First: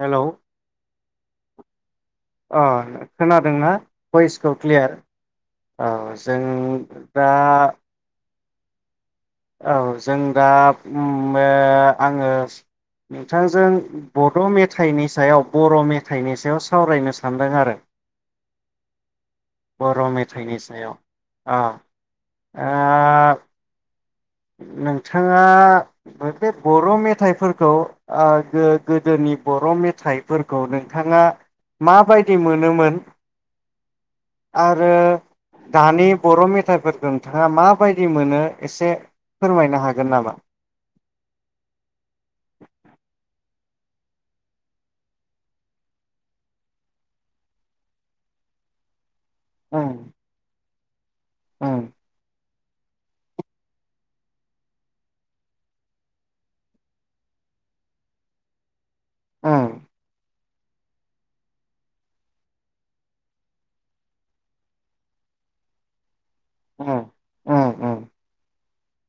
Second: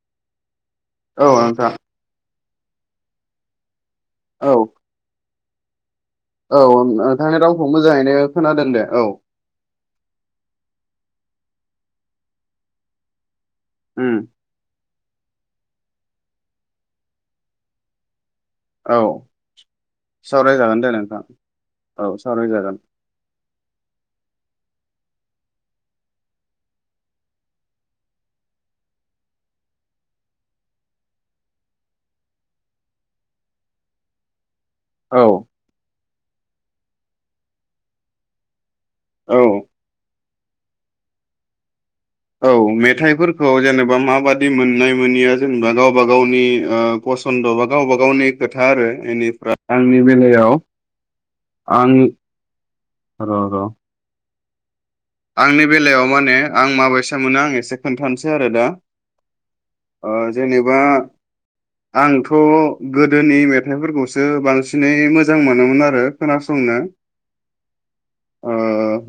Hello औ नोंथां अ खोनादोंना औ भइसखौ क्लियार औ जों औ दा नोंथांनि रावखौ मोजाङैनो खोना दोन दे औ औ जों दा उम बे आंङो थांजों उम बड मेथाइनि सायाव बर मेथाइनि सायाव सावरायनो सान्दों आरो औ बर' मेथाइनि सावरायजागोन दे सायाव नोंथां अ औ सावरायजागोन ओ नोंथाङा बे बर' मेथाइफोरखौ ओ गोदोनि बर' मेथाइफोरखौ नोंथाङा माबायदि मोनोमोन आरो औ दानि बर मेथाइफोरखौ नोंथाङा माबायदि मोनो एसे औ फोरमायनो हागोन नामा औ मेथाइफोरखौ जेनेबा माबादि मोननाय मोनिया जेनेबा गावबा गावनि पसन्द बा गावबा गावनि खोथा आरो एनि आंनि ओं बेलायाव ओं आं र' र' आंनि बेलायाव माने आं माबायसा मोनो आं एसे खोन्थानोसै आरो दा ओं ओ जेनेबा आंथ' गोदोनि मेथाइफोरखौसो बांसिनै मोजां मोनोमोन आरो खोनासंनो। ओं ओं ओं ओ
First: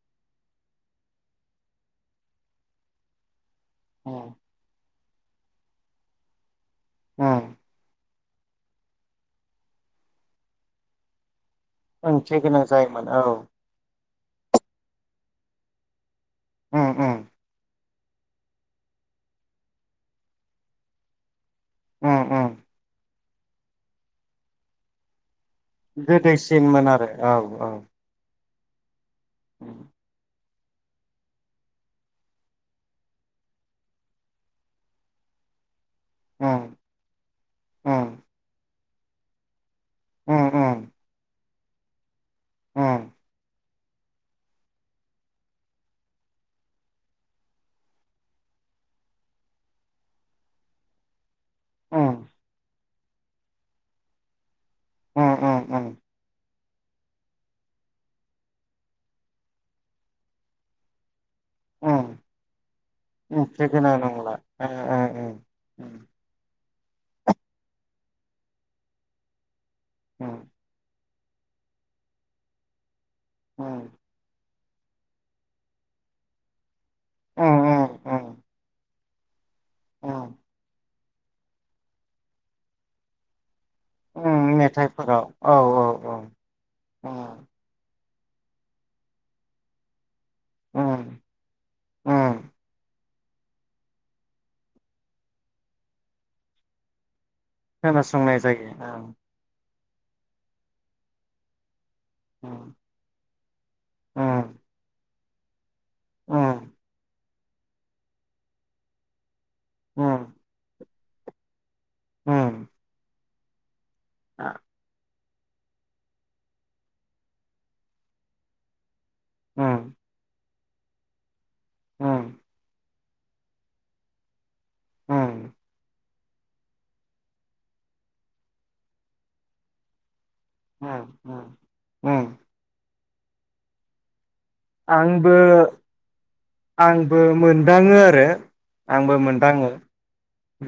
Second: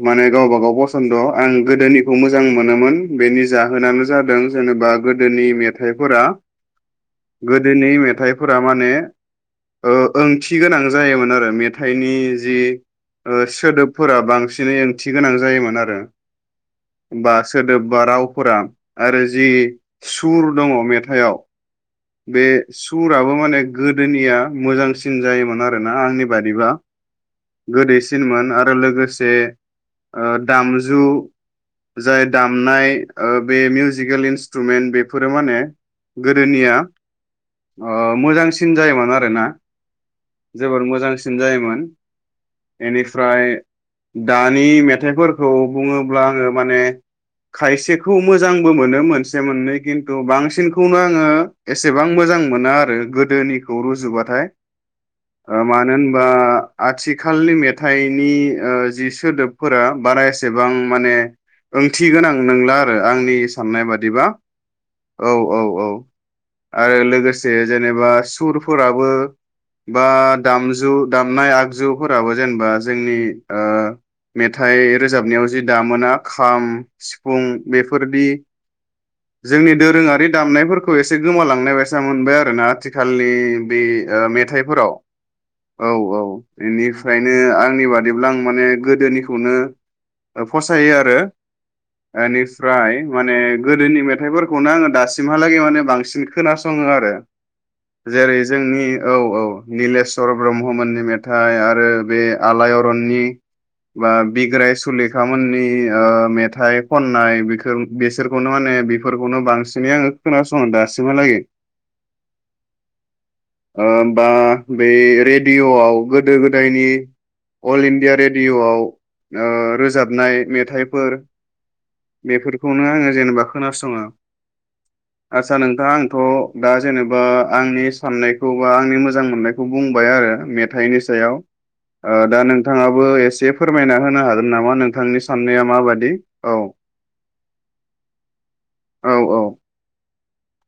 माने गावबा गाव बस न्द' आं गोदोनिखौ मोजां मोनोमोन बेनि जाहोनानो ओं जादों जेनेबा गो नि मेथाइफोरा ओं गोदोनि मेथाइफोरा माने ओ ओंथि गोनां जायोमोन आरो मे ओंथि थाइनि जि गोनां जायोमोन औ ओ सोदोब फोरा बांसिनै ओंथि गोनां जायोमोन आरो। रो उम उम ओमबा सोदोब बा रावफोरा आरो जि सुर दङ मेथायाव उम बे उम सुराबो माने गोदोनिया मोजांसिन जायोमोन। आरोना आंनि बादिबा गोदैसिनमोन आरो औ औ गोदैसिनमोन। लोगो लोगोसे से उम ओ दामजु जाय दामनाय ओ बे मिउजिकेल इन्सट्रुमेन्ट बेफोरो माने गोदोनिया उम उम ओ मोजांसिन जायोमोन। आरोना उम उम जोबोद मोजांसिन जायो मोन उम एनिफ्राय दानि मेथाइफोरखौ बुङोब्ला आङो माने खायसेखौ मोजांबो मोनो मोनसे मोननै खिन्थु बांसिनखौनो आङो एसेबां उम मोजां मोना आरो गोदोनिखौ रुजुबाथाय उम ओ उम मानो होनबा आथिखालनि मेथाइनि ओ जि सोदोबफोरा बारा एसेबां माने उम ओंथिगोनां नोंला आरो आंनि ओंथि साननाय गोनां बादिबा नंला ओ ओ ओ औ औ औ उम आरो लोगोसे जेनेबा सुरफोराबो बा उम दामजु दामनाय आगजुफोराबो जेनेबा जोंनि ओ उम मेथाय रोजाबनायाव जि दामोना खाम सिफुं उम बेफोरदि। उम जोंनि दोरोङारि उम दामनायफोरखौ एसे गोमालांनाय बायसा मोनबाय आरोना आथिखालनि बे ओ मेथाइफोराव औ औ बेनिफ्रायनो उम आंनि बादि ब्ला आं माने गोदोनिखौनो फसायो उम आरो उम एनिफ्राय माने गोदोनि मेथाइफोरखौनो आङो दासिमहालागै माने बां सिन खोनासङो आरो। जेरै खोनासंनाय जायो जोंनि औ औ। निलेशवर ब्रह्ममोननि मेथाइ आरो बे ओं आलायारननि बा उम बिग्राय सुलिखा। गामोननि ओ उम मेथाइ खननाय। बिखो बेसोरखौनो माने बेफोरखौनो बांसि सिनै आङो उम खोनासङो दास सिमालागि। उम। होमबा आ बेै रेड डिय'आव गोदो गोदायनि अल इण्डिया रेडिय'आव। ओ उम रोजाबनाय मेथ थाइफोर। उम बेफोरखौनो आङो जेनेबा खोनासङो। उम आदसा नों आंथ' दा जेनेबा आंनि साननायखौ बा आंनि मोजां मोननायखौ बुंबाय आरो। मेथाइनि उम उम सायाव उम दा ओ नोंथाङा बो एसे फोरमायना होनो हागोन नामा नोंथांनि आंबो साननाया माबादि? औ आंबो मोनदाङो आरो। औ आंबो औ मोनदाङो।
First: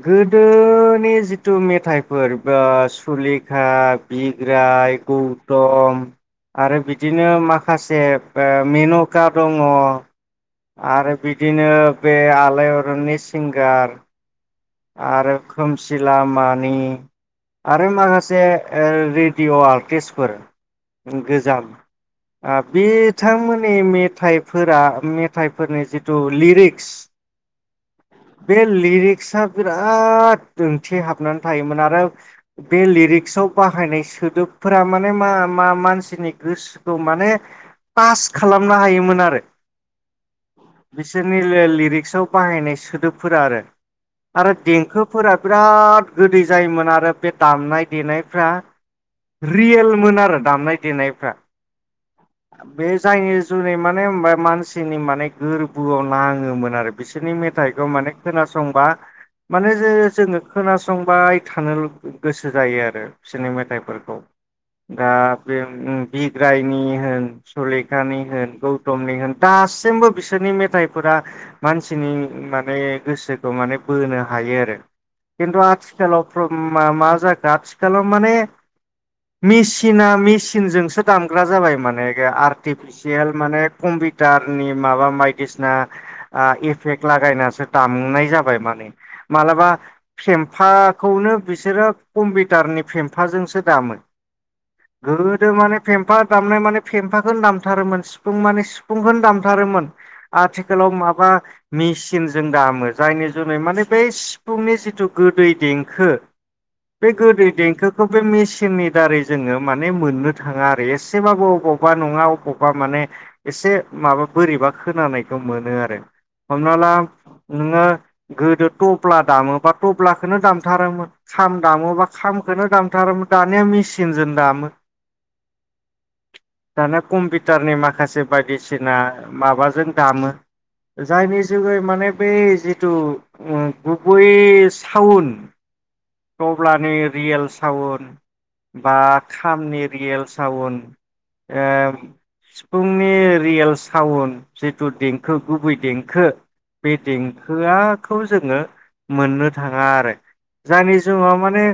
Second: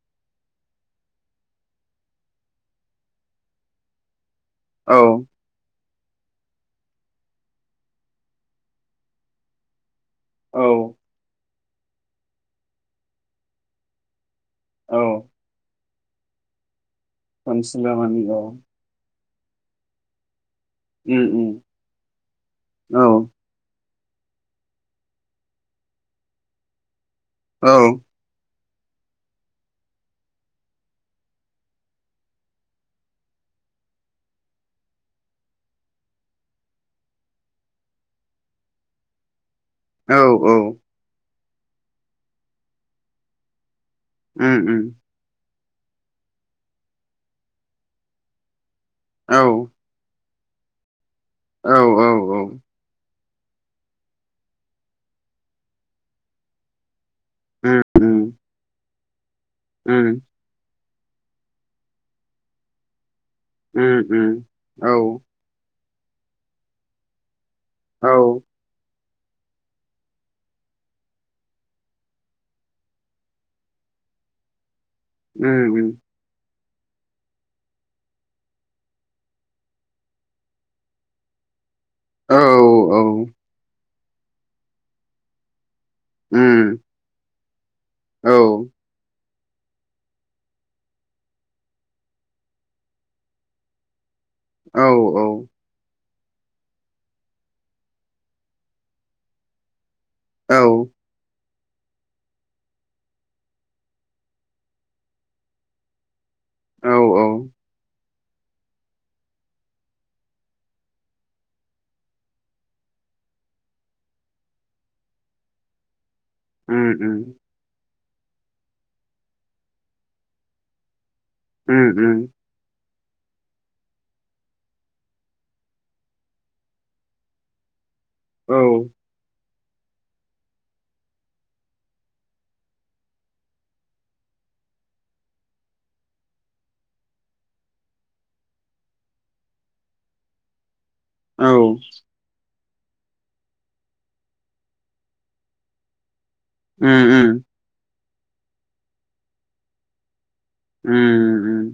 गोदोनि जिथु मेथाइफोर बा सुलिखा बि ग्राय औ गौतम। आरो बिदिनो माखासे मेन'का दङो औ आरो बिदिनो बे आलायारननि सिंगार, औ आरो खोमसिलाम मानि आरो सानसुला मानि माखासे औ ओ रेडिअ'आ पेसफोर उम उम गोजाम ओ औ बिथांमोननि मेट थाइफोरा मेथाइफोरनि जिथु लिरिक्स औ बे लिरिक्स आ बिराद ओंथि हाबनानै थायोमोन आरो बे लिरिक्सआव बाहायनाय सोदोबफोरा माने मा मा मानसिनि गोसोखौ माने टास खालामनो हायोमोनारो। औ औ निले लिरिक्सआव बाहायनाय सोदोबफोरा आरो आरो उम उम देंखोफोरा बिराद गोदै जायोमोन आरो बे दामनाय देनायफ्रा औ रियेलमोन आरो दामनाय देनायफ्रा औ औ औ बे जायनि जुनै माने होनबा मानसिनि माने गोरबोआव नाङोमोन आरो बिसोरनि उम मेथाइखौ उम माने खोनासंबा, माने जे जे उम जोङो खोनासंबाय, थानोल' गोसो जायोआरो। बिसोरनि उम मेथाइफोरखौ उम औ दा बे उम बिग्रायनि होन औ सुलिकानि होन गौतमनि होन दासिमबो बिसोरनि मेथाइफोरा मानसिनि माने गोसोखौ माने बोनो हायो आरो खिन्थु उम उम आथिखालाव प्र मा मा जाखो आथिखालाव माने मिसिना मिसिनजोंसो दामग्रा जाबाय माने औ आरटिफिसियेल माने कम्पिउटारनि माबा बायदिसिना उम एफेक्ट लागायनासो दामनाय औ जाबाय मान मालाबा फेमफाखौनो बिसोरो कम्पिउटारनि फेमफाजोंसो दामो, औ औ गोदो माने फेम्फा, दामनाय माने फेमफाखौनो दामथारोमोन सिफुं माने सिफुंखौनो दामथारोमोन आथिखाालाव माबा, मेसिन जों दामो जायनि जुनै माने बेै सिफुंनि जिथु गोदै देंखो बे गोदै देंखोखौ बे मेसिननि दारै जोङो माने मोन्नो थाङा आरो एसेबाबो अबावबा नङा अबावबा माने एसे माबा बोरैबा खोनानायखौ मोनो आरो उम हमनााल उम नोङो गोदो थब्ला दामोबा थब्लाखौनो दामथारोमोन खाम उम दामोबा उम खामखौनो दामथारोमोन दानिया मेसिन सिनजों दामो दाना कम्पिउटारनि मान माखासे औ बायदिसिना माबा जों दामो जायनि जु माने बे जे जि गुबय सावन तब्लानि रियेल साउन बा खामनि रियेल सावन ए औ उम [unintelligible] फुंनि रियेल साउन जितु देंखो गुबै देंखो बे उम देंखोआ खौ जोङो मोननो थाङा आरो। जायनि जुाव उम माने उम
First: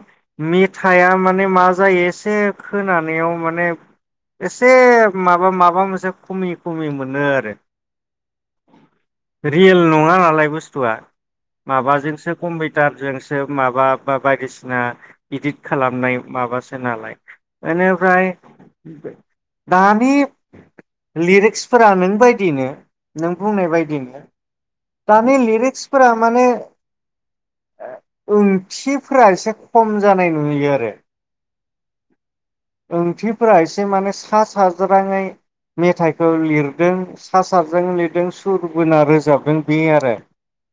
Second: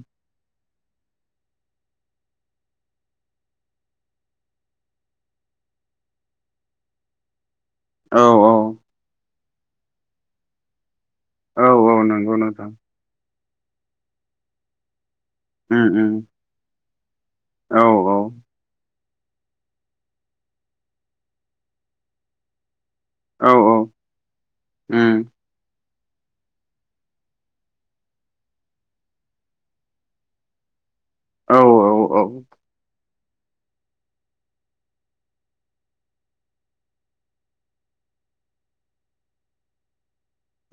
मेथाइआ माने मा जायो एसे खोनानायाव माने एसे माबा माबा मोनसे खमि खमि मोनो आरो। औ औ। रियेल नङा नालाय बुस्थुआ औ औ नंगौ माबाजोंसो नोंथां कम्पिउटारजोंसो माबा बा-बायदिसिना इदिट उम उम खालामनाय माबासो खोलाय औ औ बेनिफ्राय दानि लिरिक्सफोरा नों बायदिनो नों औ बुंनाय औ बायदिनो उम दानि लिरिक्सफोरा माने ओंथिफ्रा एसे खम जानाय नुयो आरो। औ औ ओंथिफोरा एसे माने सा साज्राङै मेथाइखौ लिरदों सा सारज्राङै लिरदों सुर बोना रोजाबदों बे आरो।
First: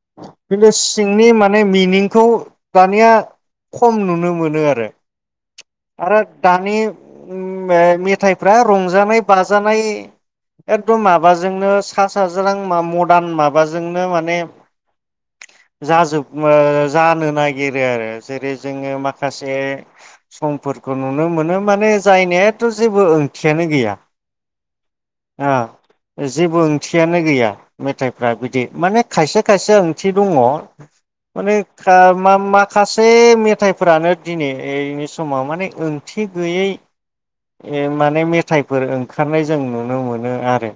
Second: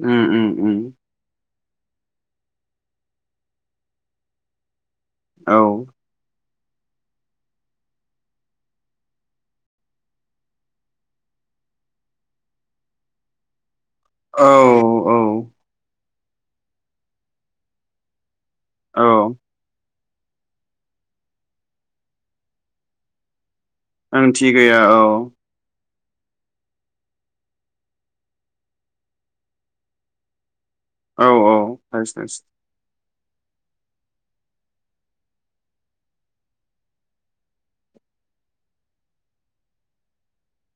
उम उम उम भिलेस सिंनि मान माने मिनिंखौ दानिया खम नुनो मोनो आरो। औ। आरो दानि मे-मेथाइफ्रा रंजानाय बाजानाय एकदम माबाजोंनो सा साज्रां मा मदार्न माबाजों जोंनो माने औ औ जाजोब ओ जानो नागिरो आरो जेरै जोङो औ माखासे समफोरखौ नुनो मोनो माने जायनायाथ जेबो ओंथि गैया ओंथि गैया औ जेबो ओंथियानो गैया मेथाइफ्रा बिदि माने खायसे खायसे ओंथि दङ। औ माने औ आ थारैनो थारैनो मा-माखासे मेथाइफोरानो दिनैनि समाव माने ओं ओंथि गैयै माने मेथाइफोर ओंखारनाय जों नुनो मोनो आरो।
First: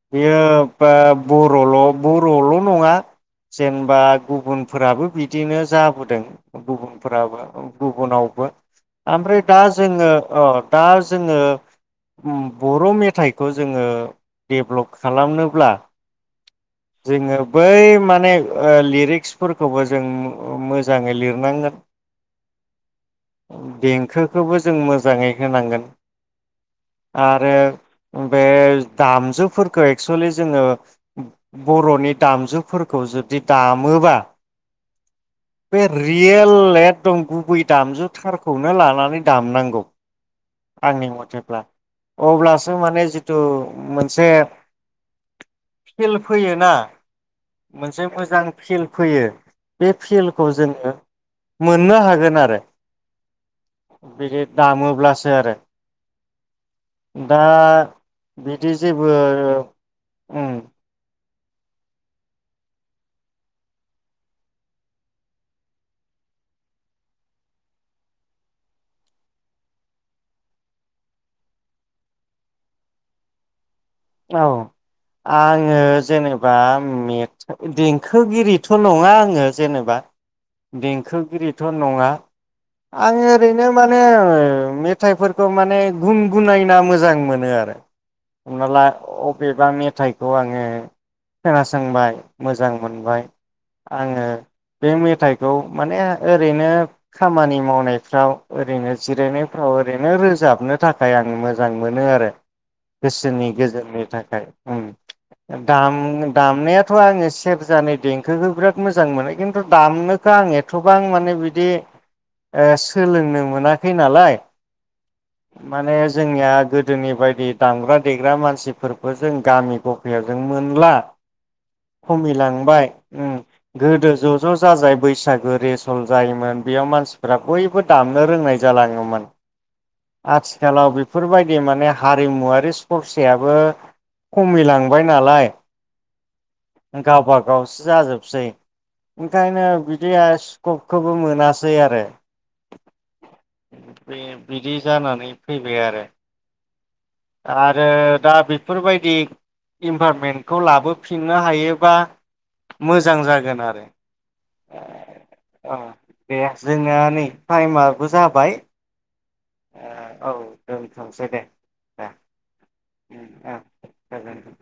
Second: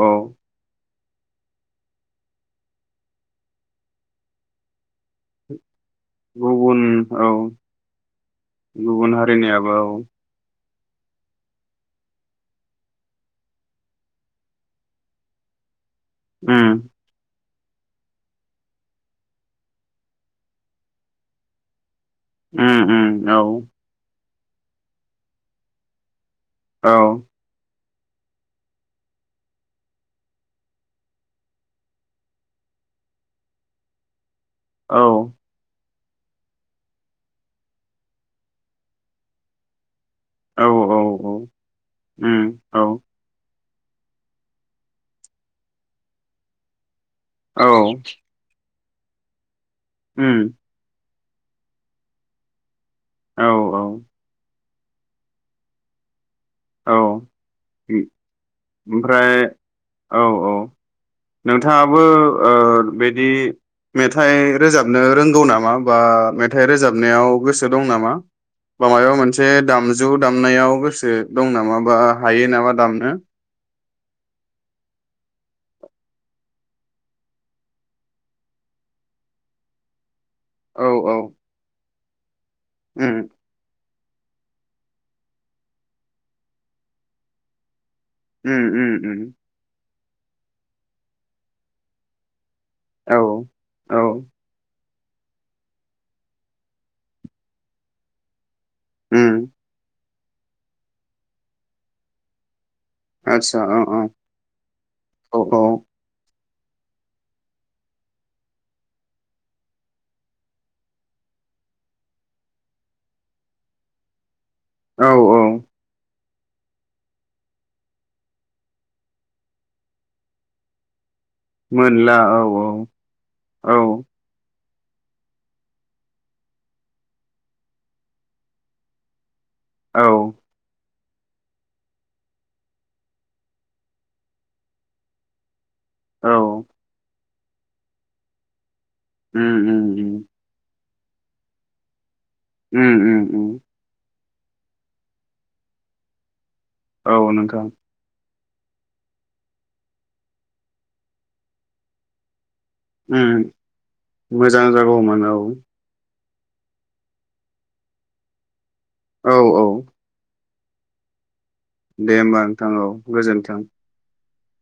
औ बियो बा बर ल बर ल नङा जेनबा गुबुनफोराबो बिदिनो जाबोदों गुबुन औ गुबुनफोराबो गुबुनावबो गुबुन आमफ्राय दा हारिनियाबो औ जोङो अ दा जोङो बर मेथाइखौ जोङो डेभ्लप खालामनोब्ला उम जोङो बै माने लिरिक्सफोरखौबो जों मोजाङै लिरनांगोन उम उम औ खौबो जों मोजाङै होनांगोन औ आरो बे दामजुफोरखौ एक्सुेलि जोङो बर'नि दामजुफोरखौ जुदि दामोबा औ बे रियेल एकदम गुबै दामजुथारखौनो लानानै दामनांगौ औ औ आंनि मथेब्ला उम अब्लासो औ माने जितु मोनसे फिल फैयोना औ मोनसे मोजां फिल फैयो बे उम फिलखौ जोंहो मोननो हागोन आरो औ बिदि [unintelligible] दामोब्लासो आरो औ दा बिदि जेबो ओमफ्राय ओ औ उम औ नोंथाङाबो ओ बेदि मेथाइ रोजाबनो रोंगौ नामा बा मेथाइ रोजाबनायाव गोसो दं नामा बा मायबा मोनसे दामजु दामनायाव गोसो दं नामा बा हायो नामा दामनो? औ आङो जेनेबा मेथ देंखोगिरिथ' नङा आङो जेनेबा औ औ देंखोगिरिथ' नङा आं उम ओरैनो मान [unintelligible] मेथाइफोरखौ माने गुन गुनायना मोजां मोनो आरो उम हमना ला उम उम अबेबा मेथाइ औ आङो खोनासंबाय मोजां औ मोनबाय औ आङो बे मेथाइखौ माने ओरैनो खामानि मावनायफ्राव ओरैनो उम जिरायनायफ्राव ओरै नो रोजाबनो थाखाय आं मोजां मोनो आरो बेसेननि आतसा औ गेजेर औ नि थाखाय औ उम दाम दामनायाथ' आङो सेरजानि देंखोखो बिराद मोजां मोनो किनतु दामनोखो आं एथ'बां माने बिदि ओ सोलोंनो मोनाखै नालाय औ औ माने जोंनिया गोदोनि बायदि दामग्रा देग्रा मानसि फोरफो जों गामि गफायाव जों मोनला। मोनला औ औ खमिलांबाय उम औ गोदो ज' ज' जाजाय बैसागो रेसल जायोमोन बेयाव मानसिफोरा बयबो दामनो रोंनाय जालाङोमोन। औ आथिखालाव बिब बेफोरबायदि माने हारिमुवारि सरसायाबो खमिलांबाय नालाय औ गावबा गावसो जाजोबसै उम ओंखायनो उम बिदिया स्क'क खौबो मोनासै आरो उम उम उम बे बिदि जानानै फैबाय आरो औ नोंथां आरो दा बिब बेफोरबायदि इनभारमेन्टखौ लाबोफिननो हायोबा मोजां उम जागोन आरो मोजां जागौमोन औ। दे जोंना नै टाइमाबो जाबाय। औ औ ओं थांनोसै दे। दे होमबा नोंथां औ गोजोन्थों। गोजोन्थों।